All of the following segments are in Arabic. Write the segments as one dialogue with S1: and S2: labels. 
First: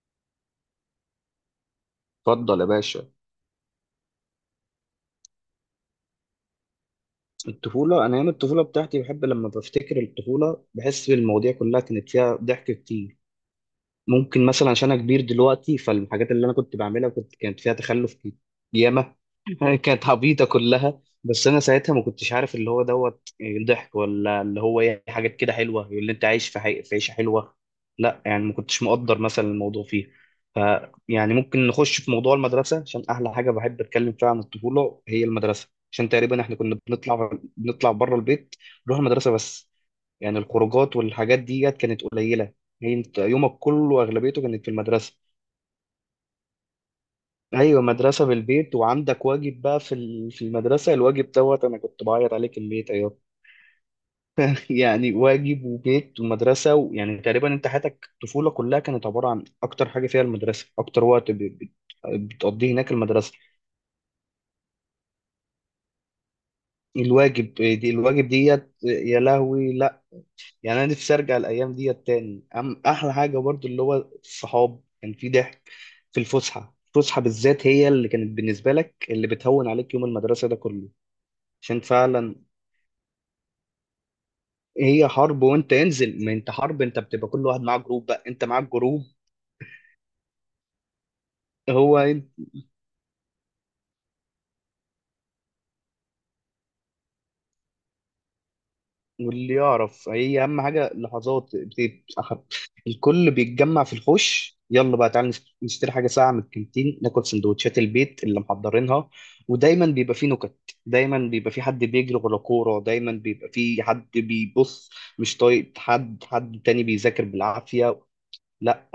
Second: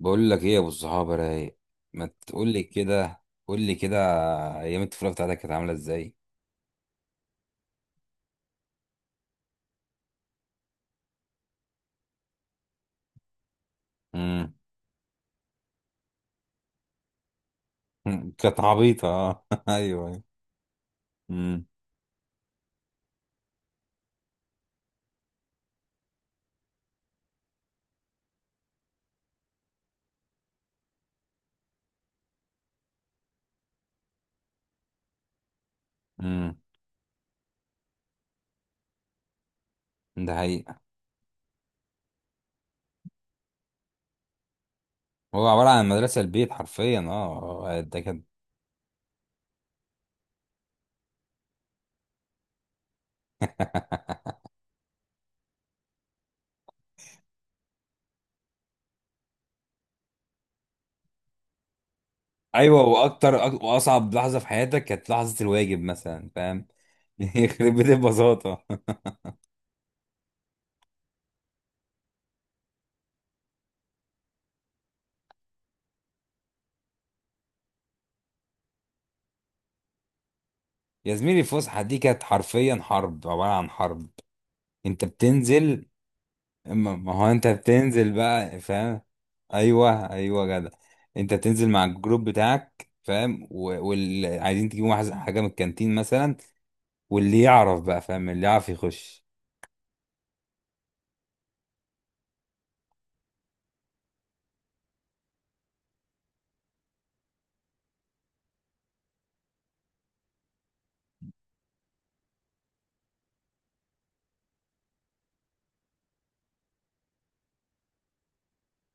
S1: بقول لك ايه يا ابو الصحاب رايق؟ ما تقول
S2: اتفضل
S1: لي
S2: يا باشا.
S1: كده، قول لي كده. ايام الطفوله بتاعتك كانت عامله ازاي؟
S2: الطفولة، أنا أيام الطفولة بتاعتي بحب لما بفتكر الطفولة بحس بالمواضيع كلها كانت فيها ضحك كتير. ممكن
S1: امم
S2: مثلا عشان انا كبير دلوقتي فالحاجات اللي انا كنت بعملها كانت فيها تخلف
S1: كانت عبيطه،
S2: ياما.
S1: اه.
S2: كانت
S1: ايوه ايوه.
S2: عبيطه كلها بس انا
S1: امم
S2: ساعتها ما كنتش عارف اللي هو دوت ضحك ولا اللي هو ايه، حاجات كده حلوه اللي انت عايش في في عيشه حلوه. لا يعني ما كنتش مقدر مثلا الموضوع فيه. ف يعني ممكن نخش في موضوع المدرسه عشان احلى حاجه بحب اتكلم فيها عن الطفوله هي المدرسه، عشان تقريبا
S1: امم
S2: احنا كنا بنطلع بره البيت، نروح المدرسه بس.
S1: ده
S2: يعني
S1: حقيقه.
S2: الخروجات والحاجات ديت كانت قليله، هي انت يومك كله اغلبيته كانت في المدرسه.
S1: هو عباره عن مدرسه البيت حرفيا، اه
S2: ايوه
S1: ده كان.
S2: مدرسه بالبيت وعندك واجب بقى في في المدرسه، الواجب دوت انا كنت بعيط عليه كميه عياط. يعني واجب وبيت ومدرسه، ويعني تقريبا انت حياتك الطفوله كلها كانت عباره عن اكتر حاجه فيها المدرسه، اكتر وقت بتقضيه
S1: ايوه،
S2: هناك المدرسه.
S1: واصعب لحظه في حياتك كانت لحظه الواجب مثلا، فاهم؟
S2: الواجب
S1: يخرب بيت
S2: دي الواجب
S1: البساطه.
S2: ديت يا لهوي لا. يعني انا نفسي ارجع الايام ديت تاني. أم احلى حاجه برضو اللي هو الصحاب، كان في ضحك في الفسحه، الفسحه بالذات هي اللي كانت بالنسبه لك اللي بتهون عليك يوم المدرسه ده كله.
S1: يا زميلي،
S2: عشان
S1: الفسحه دي كانت
S2: فعلا
S1: حرفيا حرب، عباره عن حرب. انت
S2: هي حرب، وانت
S1: بتنزل،
S2: انزل ما انت حرب،
S1: ما
S2: انت
S1: ما هو
S2: بتبقى
S1: انت
S2: كل واحد معاه جروب
S1: بتنزل
S2: بقى، انت
S1: بقى،
S2: معاك
S1: فاهم؟
S2: جروب.
S1: ايوه ايوه جدع. انت بتنزل مع
S2: هو
S1: الجروب بتاعك، فاهم؟ واللي عايزين حاجه من الكانتين مثلا. واللي يعرف بقى، فاهم، اللي يعرف يخش.
S2: واللي يعرف هي اهم حاجه، الكل بيتجمع في الحوش يلا بقى تعالى نشتري حاجه ساعه من الكانتين، ناكل سندوتشات البيت اللي محضرينها. ودايما بيبقى فيه نكت، دايما بيبقى فيه حد بيجري ورا كوره، دايما بيبقى فيه حد بيبص مش طايق حد، حد تاني بيذاكر بالعافيه. لا،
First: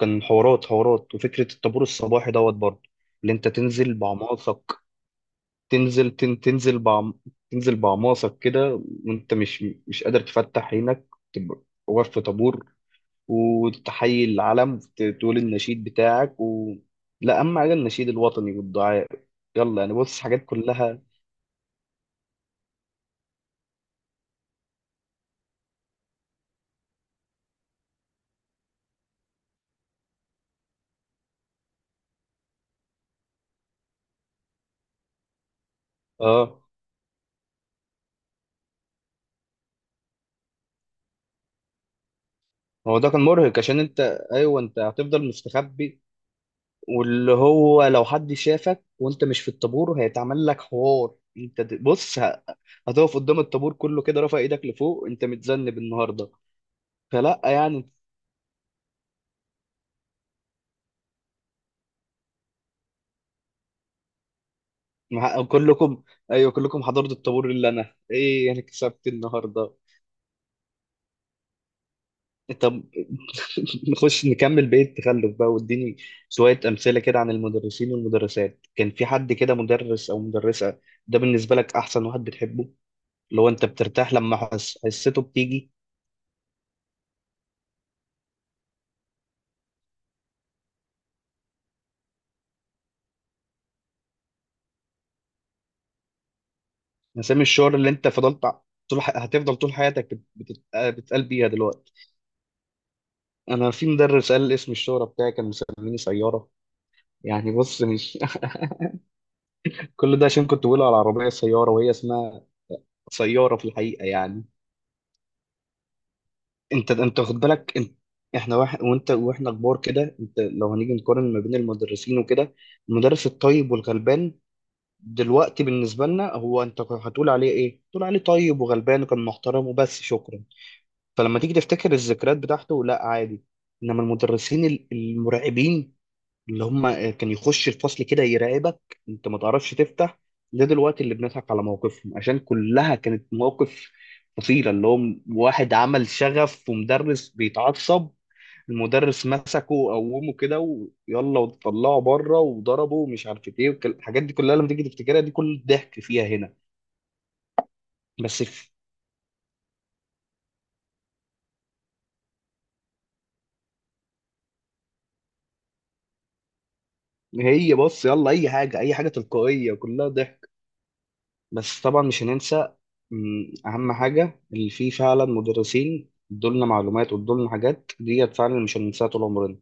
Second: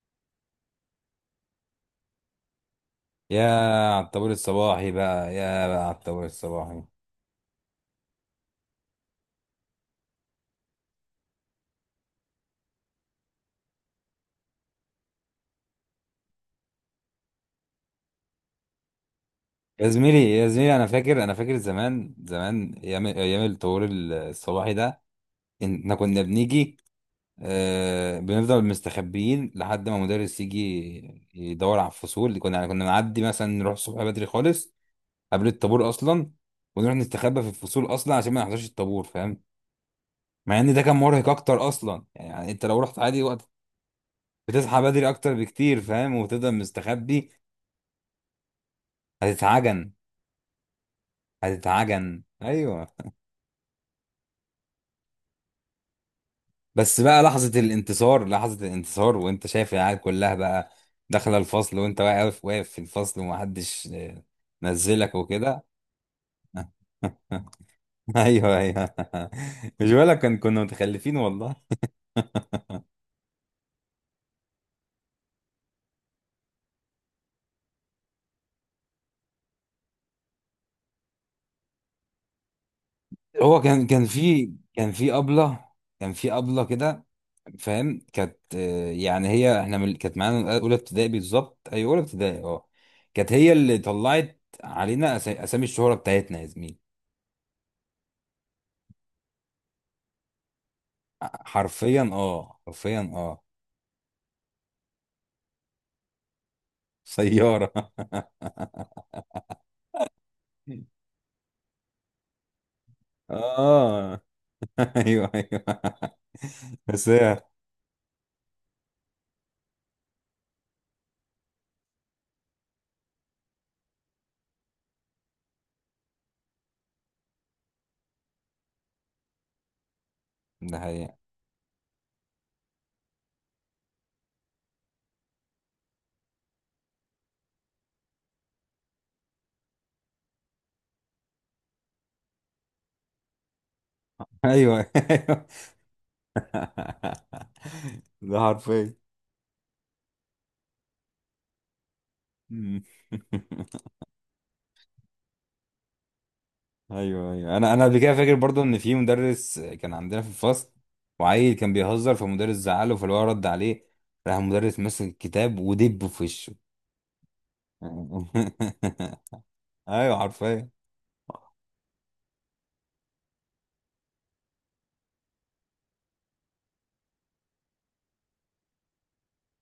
S2: كان حوارات حوارات. وفكره الطابور الصباحي دوت برضه، اللي
S1: يا،
S2: انت تنزل
S1: على الطابور
S2: بعماصك.
S1: الصباحي بقى، يا بقى على
S2: تنزل
S1: الطابور
S2: تن تنزل
S1: الصباحي.
S2: بعم تنزل بعماصك كده وانت مش قادر تفتح عينك، تبقى واقف في طابور وتحيي العلم، تقول النشيد بتاعك لا اهم حاجه النشيد الوطني والدعاء. يلا
S1: يا
S2: يعني بص
S1: زميلي
S2: حاجات
S1: يا زميلي، انا
S2: كلها.
S1: فاكر، انا فاكر زمان زمان، ايام ايام الطابور الصباحي ده. احنا كنا بنيجي، آه، بنفضل مستخبيين لحد ما مدرس يجي يدور على الفصول اللي كنا، يعني كنا نعدي مثلا نروح الصبح بدري خالص قبل الطابور اصلا،
S2: اه.
S1: ونروح نستخبى في الفصول اصلا عشان ما نحضرش الطابور، فاهم؟ مع ان ده كان مرهق اكتر اصلا، يعني انت لو رحت
S2: هو ده كان
S1: عادي وقت
S2: مرهق عشان انت، ايوه انت
S1: بتصحى بدري
S2: هتفضل
S1: اكتر بكتير،
S2: مستخبي.
S1: فاهم، وتفضل مستخبي.
S2: واللي هو لو حد شافك وانت مش في
S1: هتتعجن،
S2: الطابور هيتعمل لك حوار، انت
S1: هتتعجن ايوه.
S2: هتقف قدام الطابور كله كده رافع ايدك لفوق، انت متذنب النهارده.
S1: بس بقى
S2: فلا
S1: لحظة
S2: يعني
S1: الانتصار، لحظة الانتصار وانت شايف العيال كلها بقى داخلة الفصل، وانت واقف، واقف في الفصل، ومحدش آه، نزلك وكده.
S2: كلكم، ايوه كلكم حضرتوا الطابور، اللي انا ايه
S1: ايوه
S2: انا
S1: ايوه.
S2: كسبت النهارده.
S1: مش بقولك كان، كنا متخلفين والله.
S2: طب، نخش نكمل بقية التخلف بقى واديني شوية أمثلة كده عن المدرسين والمدرسات. كان في حد كده مدرس أو مدرسة ده بالنسبة لك أحسن واحد بتحبه، اللي هو
S1: هو
S2: أنت
S1: كان، كان
S2: بترتاح لما
S1: في كان في
S2: حسيته
S1: أبلة،
S2: بتيجي؟
S1: كان في أبلة كده، فاهم؟ كانت آه، يعني هي احنا من كانت معانا اولى ابتدائي، بالظبط ايوه، اولى ابتدائي اه. كانت هي اللي طلعت علينا اسامي الشهرة بتاعتنا يا زميلي.
S2: مسام الشعور اللي أنت هتفضل طول حياتك بتقال بيها دلوقتي.
S1: حرفيا اه، حرفيا اه.
S2: أنا في مدرس قال اسم الشهرة بتاعي، كان مسميني سيارة. يعني
S1: سيارة.
S2: بص مش، كل ده عشان كنت بقول على العربية سيارة، وهي اسمها سيارة في الحقيقة
S1: اه.
S2: يعني.
S1: ايوه ايوه.
S2: انت
S1: بس
S2: انت واخد
S1: هي،
S2: بالك انت، احنا واحد وانت، واحنا كبار كده انت لو هنيجي نقارن ما بين المدرسين وكده، المدرس الطيب والغلبان دلوقتي بالنسبة لنا هو انت هتقول عليه ايه؟ تقول عليه طيب وغلبان وكان محترم وبس شكرا.
S1: ده حقيقة.
S2: فلما تيجي تفتكر الذكريات بتاعته لا عادي. انما المدرسين المرعبين اللي هم كان يخش الفصل كده يراقبك انت ما تعرفش تفتح، ده دلوقتي اللي بنضحك على مواقفهم عشان كلها كانت مواقف فصيلة. اللي
S1: ايوه.
S2: هو واحد عمل شغف ومدرس بيتعصب،
S1: ده حرفيا.
S2: المدرس مسكه وقومه كده ويلا وطلعه بره
S1: مم.
S2: وضربه ومش عارف ايه الحاجات دي كلها لما تيجي تفتكرها دي كل الضحك فيها هنا.
S1: ايوه ايوه. انا قبل كده فاكر
S2: بس
S1: برضو
S2: في-
S1: ان في مدرس كان عندنا في الفصل، وعيل كان بيهزر، فمدرس زعله، فاللي هو رد عليه، راح المدرس ماسك الكتاب ودبه في وشه.
S2: هي بص يلا اي حاجة اي حاجة تلقائية كلها
S1: ايوه
S2: ضحك.
S1: حرفيا.
S2: بس طبعا مش هننسى، مم، أهم حاجة اللي فيه فعلا مدرسين ادولنا معلومات وادولنا حاجات ديت فعلا مش هننساها طول عمرنا،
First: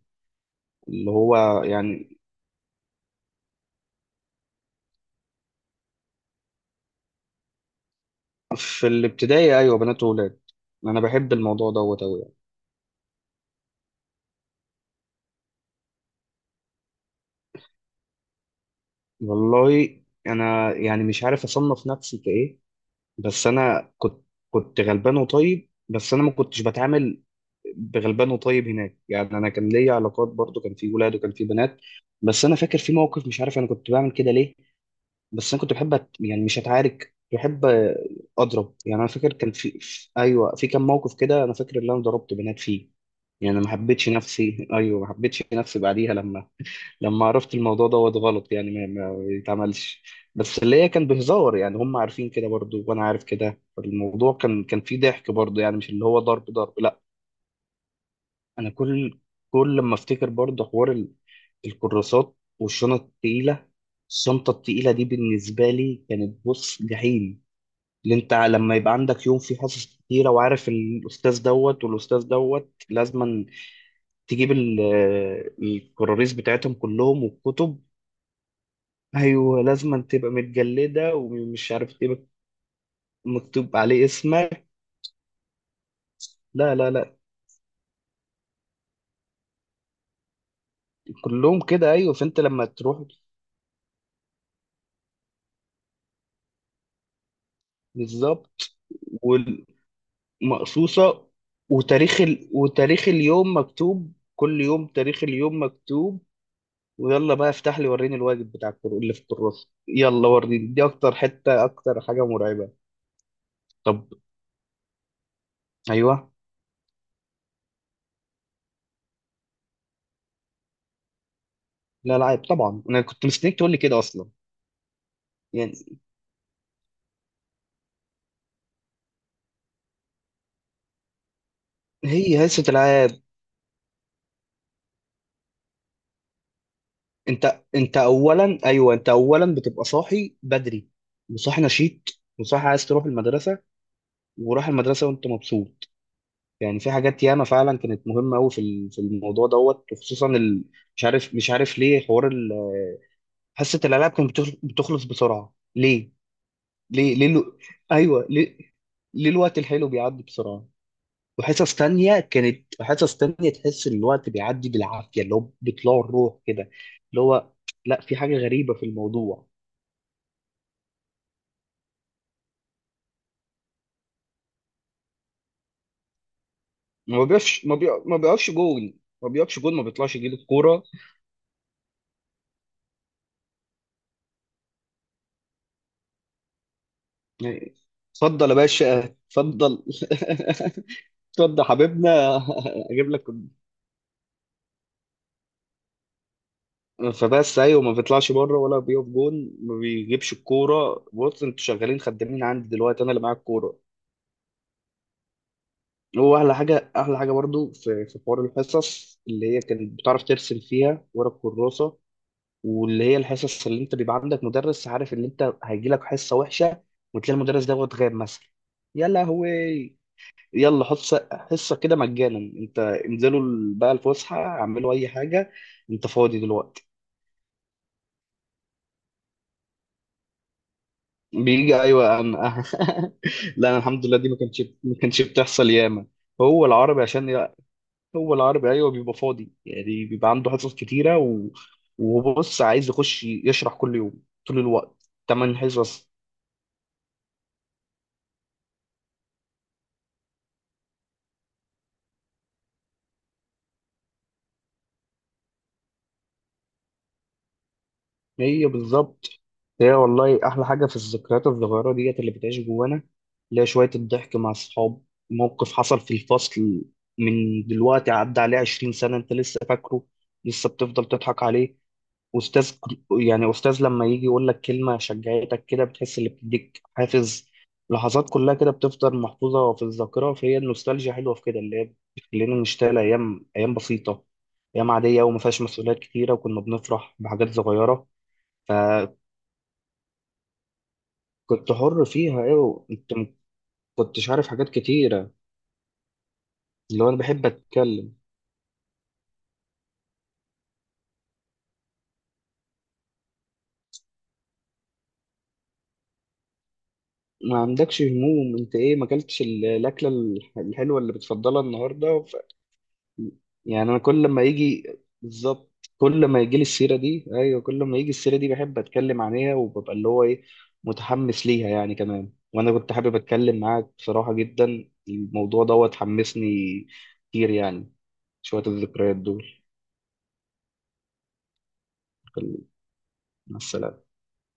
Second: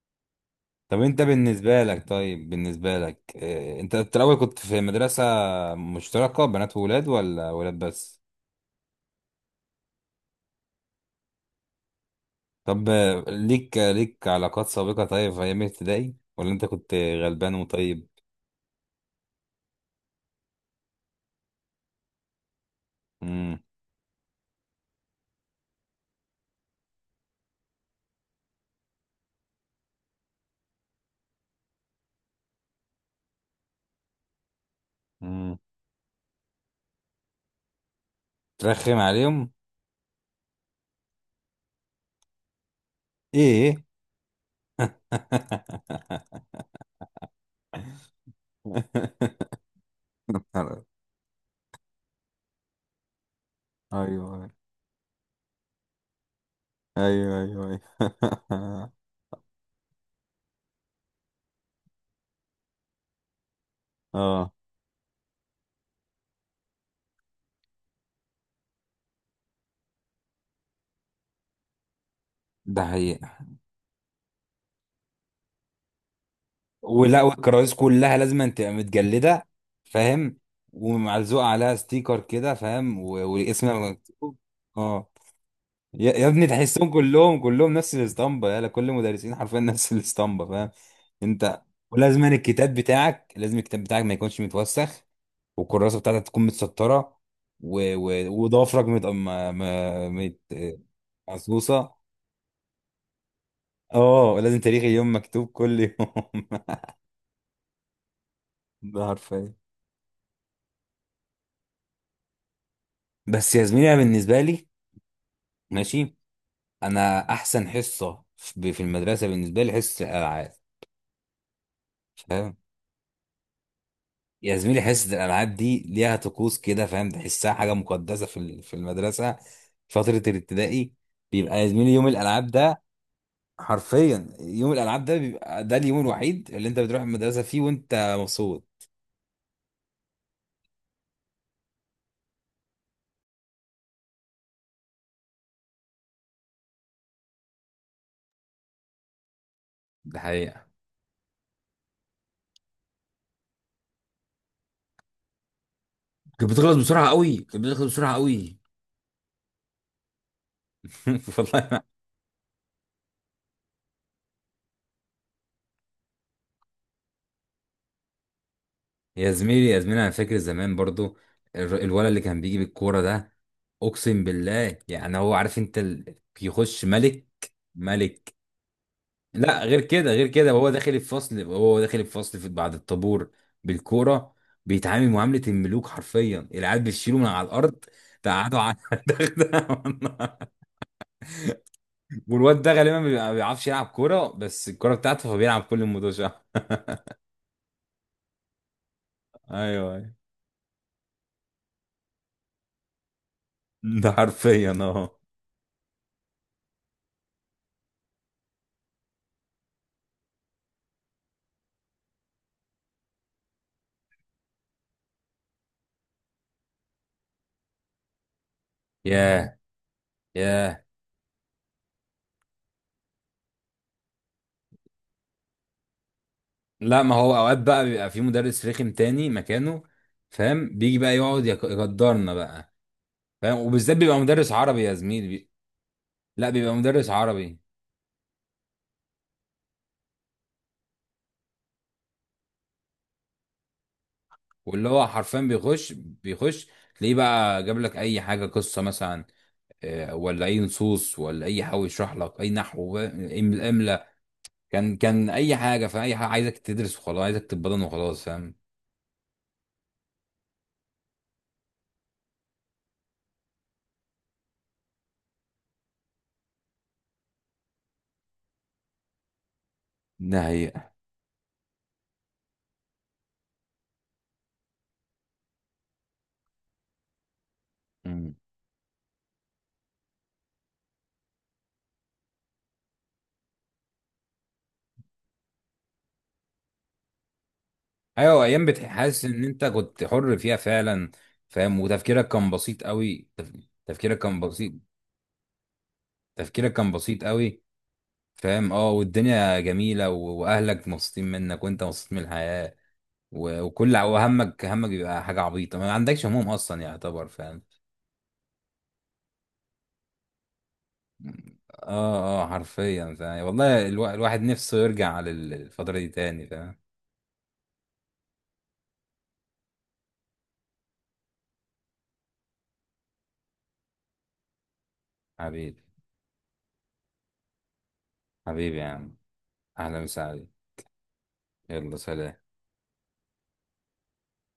S1: طب
S2: اللي
S1: انت
S2: هو
S1: بالنسبه لك،
S2: يعني.
S1: طيب بالنسبه لك آه، انت في الاول كنت في مدرسه مشتركه، بنات وولاد، ولا ولاد بس؟
S2: في الابتدائي أيوة بنات وولاد، أنا بحب الموضوع دوت أوي يعني.
S1: طب آه، ليك، ليك علاقات سابقه طيب في ايام ابتدائي، ولا انت كنت غلبان وطيب؟
S2: والله أنا يعني مش عارف أصنف نفسي كإيه، بس
S1: امم
S2: أنا كنت، كنت غلبان وطيب. بس أنا ما كنتش بتعامل بغلبان وطيب هناك، يعني أنا كان ليا علاقات برضو، كان في ولاد وكان في بنات. بس أنا فاكر في موقف، مش عارف أنا كنت بعمل كده ليه، بس
S1: امم
S2: انا كنت يعني مش اتعارك كنت بحب اضرب.
S1: ترخم
S2: يعني انا فاكر
S1: عليهم،
S2: كان في، ايوه في كام موقف كده انا فاكر ان انا ضربت بنات فيه. يعني ما
S1: ايه؟
S2: حبيتش نفسي، ايوه ما حبيتش نفسي بعديها لما، لما عرفت الموضوع دوت غلط، يعني ما يتعملش. بس اللي هي كان بهزار، يعني هم عارفين كده برضو وانا عارف كده، الموضوع
S1: ايوه ايوه.
S2: كان فيه ضحك برضو، يعني مش اللي هو ضرب ضرب لا.
S1: ايوه ايوه.
S2: انا كل كل لما افتكر برضه حوار الكراسات والشنط التقيله، الشنطه
S1: اه،
S2: التقيله دي بالنسبه لي كانت بص جحيم. اللي انت لما يبقى عندك يوم فيه حصص كتيره وعارف الاستاذ دوت والاستاذ دوت
S1: ده حقيقة.
S2: لازما تجيب الكراريس بتاعتهم
S1: ولا،
S2: كلهم
S1: والكراسي
S2: والكتب.
S1: كلها لازم تبقى متجلدة،
S2: ايوه لازما تبقى
S1: فاهم،
S2: متجلده
S1: ومعلزوق
S2: ومش
S1: عليها
S2: عارف
S1: ستيكر
S2: تبقى
S1: كده، فاهم؟ والاسم
S2: مكتوب عليه
S1: مكتوب،
S2: اسمك.
S1: اه. يا، يا ابني،
S2: لا
S1: تحسهم
S2: لا لا،
S1: كلهم، كلهم نفس الاسطمبة، يلا، كل المدرسين حرفيا نفس الاسطمبة، فاهم؟
S2: كلهم
S1: انت.
S2: كده ايوه،
S1: ولازم
S2: فانت لما
S1: الكتاب
S2: تروح.
S1: بتاعك، لازم الكتاب بتاعك ما يكونش متوسخ، والكراسه بتاعتك تكون متسطره، و... و...
S2: بالظبط،
S1: وضوافرك مت... م... م... مت...
S2: مقصوصة،
S1: مقصوصه.
S2: وتاريخ اليوم مكتوب،
S1: اه، لازم
S2: كل
S1: تاريخ
S2: يوم
S1: اليوم
S2: تاريخ
S1: مكتوب
S2: اليوم
S1: كل يوم.
S2: مكتوب. ويلا بقى افتح لي وريني الواجب بتاع
S1: ده
S2: اللي في
S1: حرفيا.
S2: الكراسة يلا وريني، دي اكتر حتة اكتر حاجة مرعبة.
S1: بس يا زميلي، انا
S2: طب
S1: بالنسبه لي، ماشي،
S2: ايوه،
S1: انا احسن حصه في في المدرسه بالنسبه لي حصه الالعاب،
S2: لا العاب
S1: فاهم؟
S2: طبعا انا كنت مستنيك تقول لي كده اصلا.
S1: يا زميلي، حصه الالعاب
S2: يعني
S1: دي ليها طقوس كده، فاهم، تحسها حاجه مقدسه في المدرسه فتره الابتدائي. بيبقى يا زميلي يوم
S2: هي
S1: الالعاب
S2: هلسة
S1: ده،
S2: العاب،
S1: حرفيا يوم الالعاب ده بيبقى ده اليوم الوحيد اللي انت بتروح المدرسه فيه
S2: انت
S1: وانت
S2: انت اولا،
S1: مبسوط.
S2: ايوه انت اولا بتبقى صاحي بدري، وصاحي نشيط وصاحي عايز تروح المدرسة، وراح المدرسة وانت مبسوط. يعني في حاجات ياما فعلا كانت مهمه قوي في في الموضوع دوت
S1: ده
S2: وخصوصا
S1: حقيقة.
S2: مش عارف ليه حوار حصه الالعاب كانت بتخلص بسرعه ليه؟
S1: كانت بتخلص بسرعة
S2: ليه ليه
S1: قوي،
S2: الو...
S1: كانت بتخلص بسرعة
S2: ايوه
S1: قوي.
S2: ليه، ليه الوقت الحلو بيعدي بسرعه؟
S1: والله
S2: وحصص
S1: ما-
S2: تانية كانت حصص تانية تحس ان الوقت بيعدي بالعافيه اللي هو بيطلعوا الروح كده، اللي هو لا في حاجه غريبه في
S1: يا
S2: الموضوع.
S1: زميلي يا زميلي، انا فاكر زمان برضو الولد اللي كان بيجي بالكورة ده، اقسم بالله، يعني هو عارف انت ال... يخش ملك.
S2: ما
S1: ملك،
S2: بيقفش جول،
S1: لا غير
S2: ما
S1: كده،
S2: بيطلعش
S1: غير
S2: يجيب
S1: كده، وهو
S2: الكوره،
S1: داخل الفصل، وهو داخل الفصل في بعد الطابور بالكورة بيتعامل معاملة الملوك، حرفيا العيال بتشيله من على
S2: يعني
S1: الارض،
S2: اتفضل يا
S1: تقعدوا على
S2: باشا،
S1: الدغدغة.
S2: اتفضل، اتفضل حبيبنا
S1: والواد ده غالبا
S2: اجيب لك.
S1: ما بيعرفش يلعب كوره، بس الكوره بتاعته فبيلعب كل المدوشة.
S2: فبس ايوه ما بيطلعش بره ولا بيقف جون ما
S1: ايوه ايوه،
S2: بيجيبش الكوره، بص انتوا شغالين خدامين عندي دلوقتي انا اللي معايا الكوره.
S1: ده حرفيا اه.
S2: هو احلى حاجه احلى حاجه برضو في حوار الحصص اللي هي كانت بتعرف ترسم فيها ورا الكراسه، واللي هي الحصص اللي انت بيبقى عندك مدرس عارف ان انت هيجي لك حصه وحشه وتلاقي المدرس دوت غاب مثلا. يا لهوي،
S1: ياه،
S2: يلا
S1: ياه.
S2: حصه كده مجانا، انت انزلوا بقى الفسحه اعملوا اي حاجه، انت فاضي دلوقتي.
S1: لا، ما هو اوقات بقى بيبقى في مدرس رخم تاني مكانه، فاهم، بيجي بقى يقعد
S2: بيجي ايوه
S1: يقدرنا
S2: انا،
S1: بقى، فاهم؟
S2: لا انا
S1: وبالذات
S2: الحمد لله
S1: بيبقى
S2: دي ما
S1: مدرس
S2: كانتش،
S1: عربي يا
S2: ما كانتش
S1: زميلي، بي...
S2: بتحصل ياما.
S1: لا،
S2: هو
S1: بيبقى
S2: العربي
S1: مدرس
S2: عشان
S1: عربي.
S2: هو العربي ايوه بيبقى فاضي، يعني بيبقى عنده حصص كتيره، و... وبص عايز يخش يشرح كل يوم طول
S1: واللي
S2: الوقت،
S1: هو حرفيا
S2: تمن
S1: بيخش،
S2: حصص.
S1: بيخش تلاقيه بقى جاب لك اي حاجه، قصه مثلا آه، ولا اي نصوص، ولا اي، حاول يشرح لك اي نحو بقى، املا، كان، كان اي حاجه، في اي حاجه عايزك تدرس وخلاص، عايزك تتبطن وخلاص، فاهم؟
S2: هي بالظبط، هي والله احلى حاجه في الذكريات الصغيره ديت اللي بتعيش جوانا، اللي هي شويه الضحك مع الصحاب، موقف حصل في الفصل من دلوقتي عدى عليه 20 سنه انت لسه فاكره،
S1: ده
S2: لسه
S1: حقيقة.
S2: بتفضل تضحك عليه. استاذ، يعني استاذ لما يجي يقول لك كلمه شجعتك كده بتحس اللي بتديك حافز، لحظات
S1: مم.
S2: كلها كده بتفضل محفوظه في الذاكره. فهي النوستالجيا حلوه في كده اللي هي بتخلينا نشتغل، ايام بسيطه، ايام عاديه وما فيهاش مسؤوليات كتيره وكنا بنفرح بحاجات صغيره.
S1: ايوه، ايام
S2: فكنت
S1: بتحس ان انت كنت حر فيها فعلا، فاهم،
S2: حر
S1: وتفكيرك
S2: فيها
S1: كان بسيط
S2: ايوه، انت ما
S1: قوي، تف... تفكيرك
S2: كنتش
S1: كان
S2: عارف حاجات
S1: بسيط،
S2: كتيره.
S1: تفكيرك كان
S2: اللي هو انا
S1: بسيط
S2: بحب
S1: قوي،
S2: اتكلم،
S1: فاهم، اه، والدنيا جميله و... واهلك مبسوطين منك، وانت مبسوط من الحياه، و... وهمك، همك بيبقى حاجه عبيطه، ما عندكش هموم اصلا يعتبر،
S2: ما
S1: فاهم؟
S2: عندكش هموم، انت ايه ما اكلتش الاكله الحلوه اللي
S1: مم.
S2: بتفضلها النهارده.
S1: اه اه، حرفيا فاهم، والله
S2: يعني انا
S1: الو...
S2: كل
S1: الواحد
S2: ما
S1: نفسه
S2: يجي،
S1: يرجع
S2: بالظبط،
S1: للفتره دي
S2: كل ما
S1: تاني،
S2: يجي لي
S1: فاهم؟
S2: السيره دي، ايوه كل ما يجي السيره دي بحب اتكلم عليها وببقى اللي هو ايه، متحمس ليها يعني كمان. وانا كنت حابب اتكلم معاك بصراحه جدا، الموضوع
S1: حبيبي،
S2: دوت حمسني كتير يعني، شويه
S1: حبيبي يا عم،
S2: الذكريات دول.
S1: أهلا وسهلا، يلا سلام.
S2: مع السلامه.